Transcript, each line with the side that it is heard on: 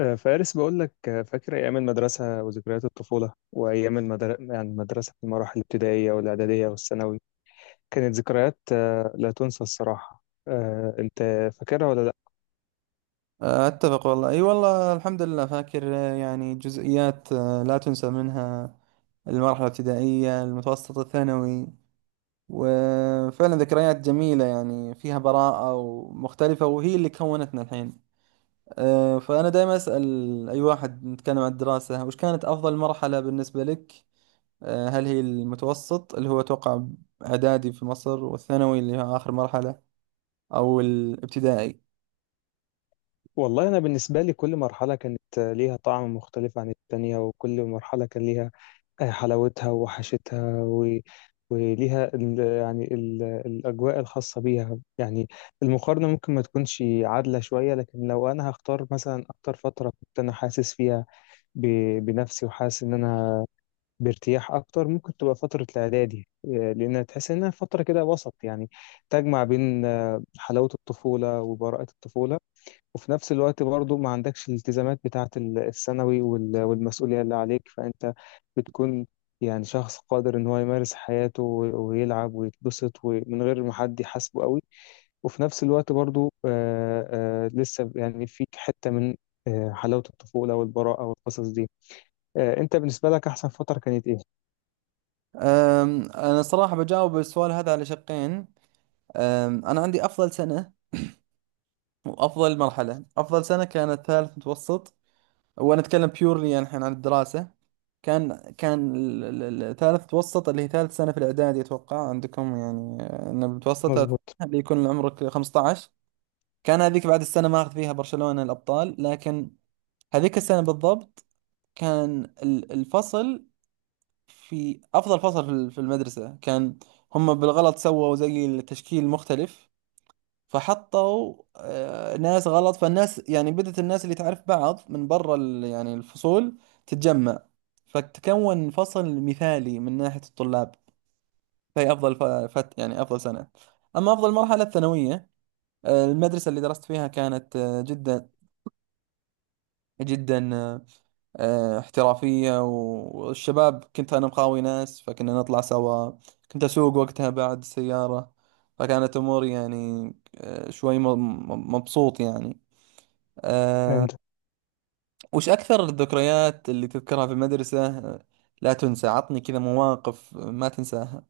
left: فارس بقول لك، فاكر أيام المدرسة وذكريات الطفولة وأيام المدرسة في المراحل الابتدائية والإعدادية والثانوي، كانت ذكريات لا تنسى الصراحة. أنت فاكرها ولا لأ؟
right: أتفق والله، أي والله، الحمد لله فاكر، يعني جزئيات لا تنسى منها. المرحلة الابتدائية، المتوسط، الثانوي. وفعلا ذكريات جميلة يعني، فيها براءة ومختلفة، وهي اللي كونتنا الحين. فأنا دائما أسأل أي واحد نتكلم عن الدراسة، وش كانت أفضل مرحلة بالنسبة لك؟ هل هي المتوسط اللي هو أتوقع إعدادي في مصر، والثانوي اللي هي آخر مرحلة، أو الابتدائي؟
left: والله أنا بالنسبة لي كل مرحلة كانت ليها طعم مختلف عن التانية، وكل مرحلة كان ليها حلاوتها ووحشتها، و... وليها ال... يعني ال... الأجواء الخاصة بيها يعني. المقارنة ممكن ما تكونش عادلة شوية، لكن لو أنا هختار مثلا أكتر فترة كنت أنا حاسس فيها بنفسي وحاسس ان انا بارتياح اكتر، ممكن تبقى فتره الاعدادي، لانها تحس انها فتره كده وسط، يعني تجمع بين حلاوه الطفوله وبراءه الطفوله، وفي نفس الوقت برضو ما عندكش الالتزامات بتاعه الثانوي وال- والمسؤوليه اللي عليك. فانت بتكون يعني شخص قادر ان هو يمارس حياته ويلعب ويتبسط ومن غير ما حد يحاسبه قوي، وفي نفس الوقت برضو لسه يعني فيك حته من حلاوه الطفوله والبراءه والقصص دي. انت بالنسبه لك احسن فتره كانت ايه؟
right: أنا صراحة بجاوب السؤال هذا على شقين. أنا عندي أفضل سنة وأفضل مرحلة. أفضل سنة كانت ثالث متوسط، وأنا أتكلم بيورلي يعني الحين عن الدراسة. كان ثالث متوسط اللي هي ثالث سنة في الإعدادي أتوقع عندكم، يعني إن المتوسط هذا
left: مظبوط.
right: اللي يكون عمرك 15. كان هذيك بعد السنة ما أخذ فيها برشلونة الأبطال، لكن هذيك السنة بالضبط كان الفصل في أفضل فصل في المدرسة. كان هم بالغلط سووا زي التشكيل مختلف، فحطوا ناس غلط، فالناس يعني بدأت الناس اللي تعرف بعض من برا يعني الفصول تتجمع، فتكون فصل مثالي من ناحية الطلاب. فهي أفضل ف- فت يعني أفضل سنة. أما أفضل مرحلة الثانوية، المدرسة اللي درست فيها كانت جدا جدا احترافية، والشباب كنت أنا مقاوي ناس، فكنا نطلع سوا. كنت أسوق وقتها بعد السيارة، فكانت أموري يعني شوي مبسوط يعني. أه.
left: فهمت.
right: وش أكثر الذكريات اللي تذكرها في المدرسة لا تنسى؟ عطني كذا مواقف ما تنساها.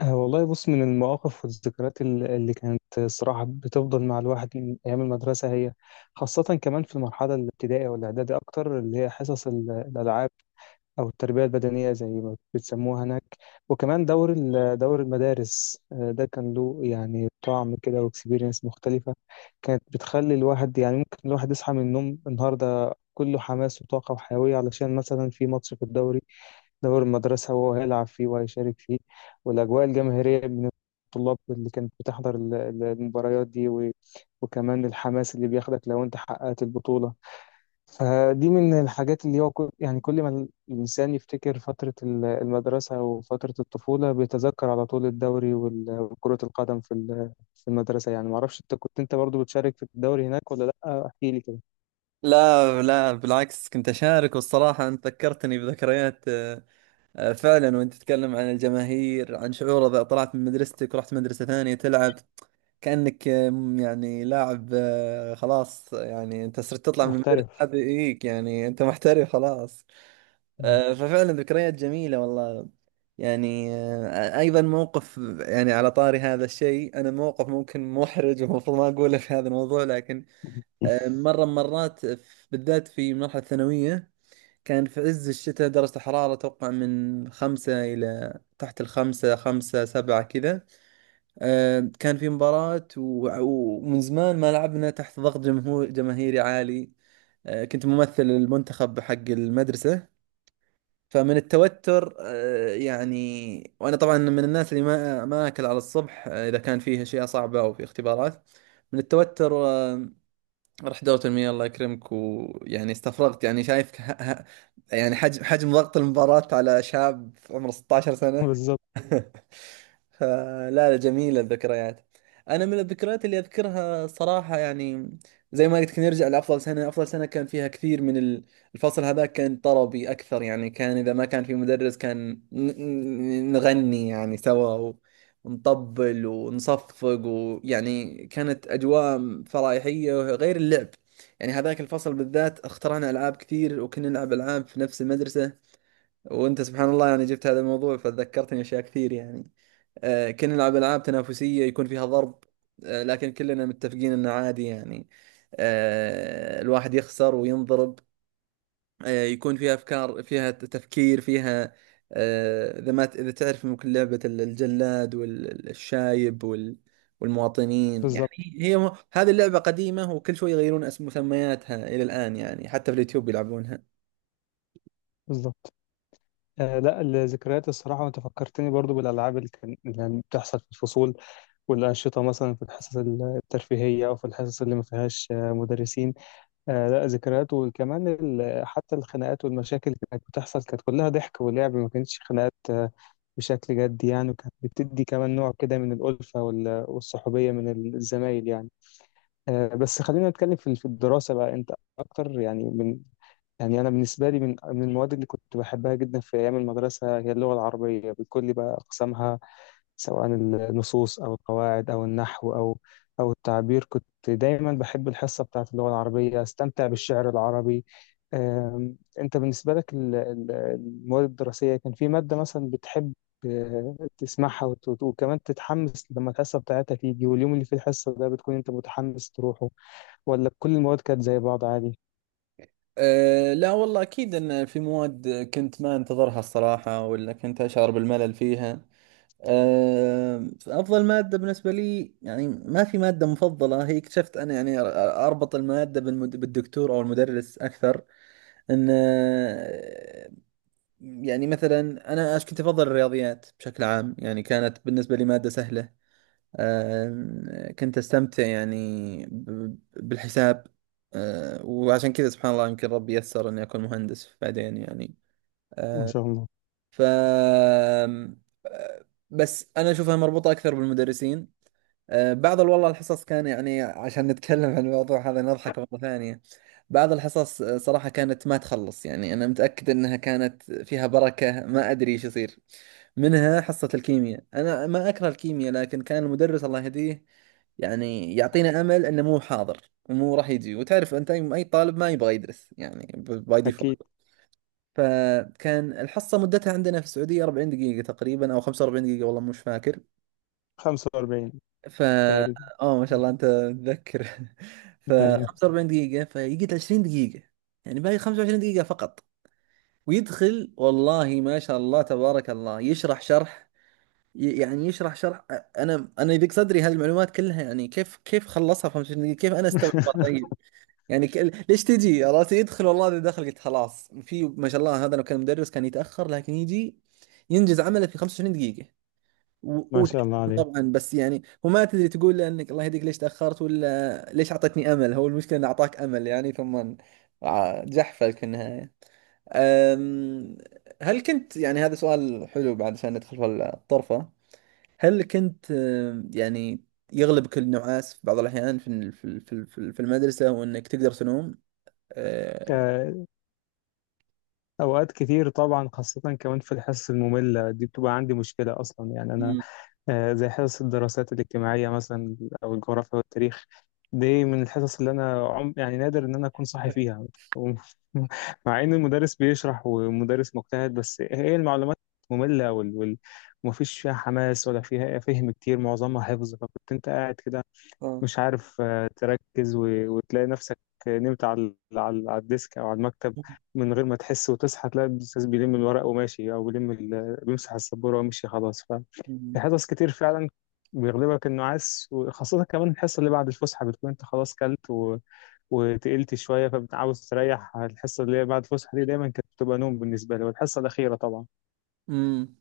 left: والله بص، من المواقف والذكريات اللي كانت الصراحه بتفضل مع الواحد من ايام المدرسه، هي خاصه كمان في المرحله الابتدائيه والاعدادي اكتر، اللي هي حصص الالعاب او التربيه البدنيه زي ما بتسموها هناك. وكمان دور دور المدارس، ده كان له يعني طعم كده واكسبيرينس مختلفه، كانت بتخلي الواحد يعني ممكن الواحد يصحى من النوم النهارده كله حماس وطاقه وحيويه، علشان مثلا في ماتش في الدوري، دور المدرسة، وهو هيلعب فيه وهيشارك فيه، والأجواء الجماهيرية من الطلاب اللي كانت بتحضر المباريات دي، و... وكمان الحماس اللي بياخدك لو أنت حققت البطولة. فدي من الحاجات اللي هو كل... يعني كل ما الإنسان يفتكر فترة المدرسة وفترة الطفولة، بيتذكر على طول الدوري وال- وكرة القدم في المدرسة. يعني معرفش أنت كنت أنت برضو بتشارك في الدوري هناك ولا لأ، احكي لي كده.
right: لا لا، بالعكس كنت أشارك، والصراحة أنت ذكرتني بذكريات فعلا. وأنت تتكلم عن الجماهير، عن شعور إذا طلعت من مدرستك ورحت مدرسة ثانية تلعب، كأنك يعني لاعب خلاص، يعني أنت صرت تطلع من المدرسة
left: محترف.
right: هذه إيك، يعني أنت محترف خلاص.
left: مم.
right: ففعلا ذكريات جميلة والله. يعني أيضا موقف، يعني على طاري هذا الشيء، أنا موقف ممكن محرج ومفروض ما أقوله في هذا الموضوع، لكن مرة من مرات بالذات في مرحلة الثانوية، كان في عز الشتاء درجة الحرارة توقع من خمسة إلى تحت الخمسة، خمسة سبعة كذا. كان في مباراة، ومن زمان ما لعبنا تحت ضغط جمهور جماهيري عالي. كنت ممثل المنتخب حق المدرسة. فمن التوتر يعني، وانا طبعا من الناس اللي ما اكل على الصبح اذا كان فيه اشياء صعبه او في اختبارات. من التوتر رحت دورة المياه الله يكرمك، ويعني استفرغت، يعني شايف يعني حجم ضغط المباراة على شاب عمره 16 سنة.
left: بالظبط.
right: فلا لا، جميلة الذكريات. أنا من الذكريات اللي أذكرها صراحة يعني، زي ما قلت لك، نرجع لأفضل سنة. أفضل سنة كان فيها كثير من الفصل هذا كان طربي أكثر، يعني كان إذا ما كان في مدرس كان نغني يعني سوا، نطبل ونصفق، ويعني كانت أجواء فرايحية غير اللعب. يعني هذاك الفصل بالذات اخترعنا ألعاب كثير، وكنا نلعب ألعاب في نفس المدرسة. وأنت سبحان الله يعني جبت هذا الموضوع فذكرتني أشياء كثير يعني. كنا نلعب ألعاب تنافسية يكون فيها ضرب، لكن كلنا متفقين أنه عادي يعني، الواحد يخسر وينضرب. يكون فيها افكار، فيها تفكير، فيها اذا ما اذا تعرف، ممكن لعبة الجلاد والشايب والمواطنين يعني.
left: بالظبط.
right: هذه اللعبة قديمة، وكل شوي يغيرون اسم مسمياتها الى الان، يعني حتى في اليوتيوب يلعبونها.
left: بالظبط. آه لا، الذكريات الصراحة، وأنت فكرتني برضو بالألعاب اللي كانت بتحصل في الفصول والأنشطة، مثلا في الحصص الترفيهية أو في الحصص اللي ما فيهاش مدرسين. آه لا، ذكريات. وكمان حتى الخناقات والمشاكل اللي كانت بتحصل كانت كلها ضحك ولعب، ما كانتش خناقات بشكل جدي يعني، وكانت بتدي كمان نوع كده من الألفة وال- والصحوبية من الزمايل يعني. بس خلينا نتكلم في الدراسة بقى، أنت أكتر يعني. يعني أنا بالنسبة لي، من المواد اللي كنت بحبها جدا في أيام المدرسة هي اللغة العربية بكل بقى أقسامها، سواء النصوص أو القواعد أو النحو أو أو التعبير. كنت دايما بحب الحصة بتاعة اللغة العربية، أستمتع بالشعر العربي. أنت بالنسبة لك المواد الدراسية، كان في مادة مثلا بتحب تسمعها وكمان تتحمس لما الحصة بتاعتها تيجي، واليوم اللي فيه الحصة ده بتكون أنت متحمس تروحه، ولا كل المواد كانت زي بعض عادي؟
right: أه لا والله، أكيد أن في مواد كنت ما أنتظرها الصراحة، ولا كنت أشعر بالملل فيها. أه، أفضل مادة بالنسبة لي، يعني ما في مادة مفضلة هي، اكتشفت أنا يعني أربط المادة بالدكتور أو المدرس أكثر. ان يعني مثلا، كنت افضل الرياضيات بشكل عام، يعني كانت بالنسبه لي ماده سهله. كنت استمتع يعني بالحساب. وعشان كذا سبحان الله، يمكن ربي يسر اني اكون مهندس بعدين يعني.
left: ما
right: آه،
left: شاء الله.
right: ف آم، آه، بس انا اشوفها مربوطه اكثر بالمدرسين. بعض والله الحصص كان، يعني عشان نتكلم عن الموضوع هذا نضحك مرة ثانية، بعض الحصص صراحة كانت ما تخلص، يعني أنا متأكد أنها كانت فيها بركة، ما أدري إيش يصير. منها حصة الكيمياء، أنا ما أكره الكيمياء، لكن كان المدرس الله يهديه يعني يعطينا أمل أنه مو حاضر ومو راح يجي، وتعرف أنت أي أي طالب ما يبغى يدرس يعني باي
left: أكيد.
right: ديفولت. فكان الحصة مدتها عندنا في السعودية 40 دقيقة تقريبا أو 45 دقيقة، والله مش فاكر.
left: 45
right: ف
left: تقريبا.
right: اه ما شاء الله انت متذكر. ف
left: ايوه.
right: 45 دقيقة، فيقعد 20 دقيقة، يعني باقي 25 دقيقة فقط. ويدخل والله ما شاء الله تبارك الله، يشرح شرح، يعني يشرح شرح. انا يضيق صدري هالمعلومات كلها، يعني كيف خلصها في 25 دقيقة؟ كيف انا استوعبها طيب؟ يعني ك... ليش تجي؟ عرفت يدخل، والله اذا دخل قلت خلاص، في ما شاء الله، هذا لو كان مدرس كان يتأخر، لكن يجي ينجز عمله في 25 دقيقة. و-
left: ما
right: وت-
left: شاء الله عليك.
right: طبعا بس يعني، وما تدري تقول له انك الله يهديك ليش تاخرت، ولا ليش اعطيتني امل؟ هو المشكله انه اعطاك امل يعني، ثم جحفلك في النهايه. أم، هل كنت يعني، هذا سؤال حلو بعد عشان ندخل في الطرفه، هل كنت يعني يغلبك النعاس في بعض الاحيان في المدرسه، وانك تقدر تنوم؟ أه،
left: آه، اوقات كتير طبعا، خاصة كمان في الحصص المملة دي، بتبقى عندي مشكلة اصلا يعني انا.
right: مم.
left: زي حصص الدراسات الاجتماعية مثلا، او الجغرافيا والتاريخ، دي من الحصص اللي انا عم يعني نادر ان انا اكون صاحي فيها. مع ان المدرس بيشرح ومدرس مجتهد، بس هي المعلومات مملة ومفيش فيها حماس ولا فيها فهم كتير، معظمها حفظ، فكنت انت قاعد كده
right: آه.
left: مش عارف تركز، وتلاقي نفسك نمت على على الديسك او على المكتب من غير ما تحس، وتصحى تلاقي الاستاذ بيلم الورق وماشي، او بيمسح السبوره ومشي خلاص. ففي حصص كتير فعلا بيغلبك النعاس، وخاصة كمان الحصة اللي بعد الفسحة، بتكون انت خلاص كلت و... وتقلت شوية، فبتعاوز تريح. الحصة اللي هي بعد الفسحة دي دايما كانت بتبقى نوم بالنسبة لي، والحصة الأخيرة طبعا.
right: مم.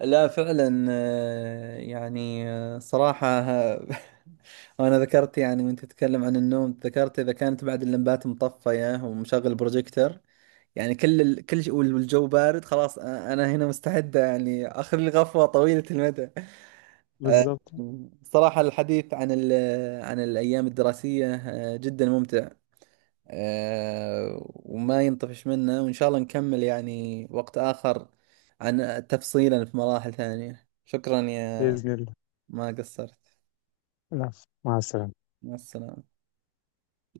right: لا فعلا يعني صراحة وأنا ذكرت يعني، وأنت تتكلم عن النوم، ذكرت إذا كانت بعد اللمبات مطفية ومشغل بروجيكتر، يعني كل كل شيء والجو بارد، خلاص أنا، هنا مستعدة يعني آخذ لي غفوة طويلة المدى. آه،
left: بالظبط.
right: صراحة الحديث عن عن الأيام الدراسية جدا ممتع. وما ينطفش منه، وإن شاء الله نكمل يعني وقت آخر عن تفصيلا في مراحل ثانية. شكرا يا،
left: بإذن الله.
right: ما قصرت.
left: العفو. مع السلامة.
right: مع السلامة.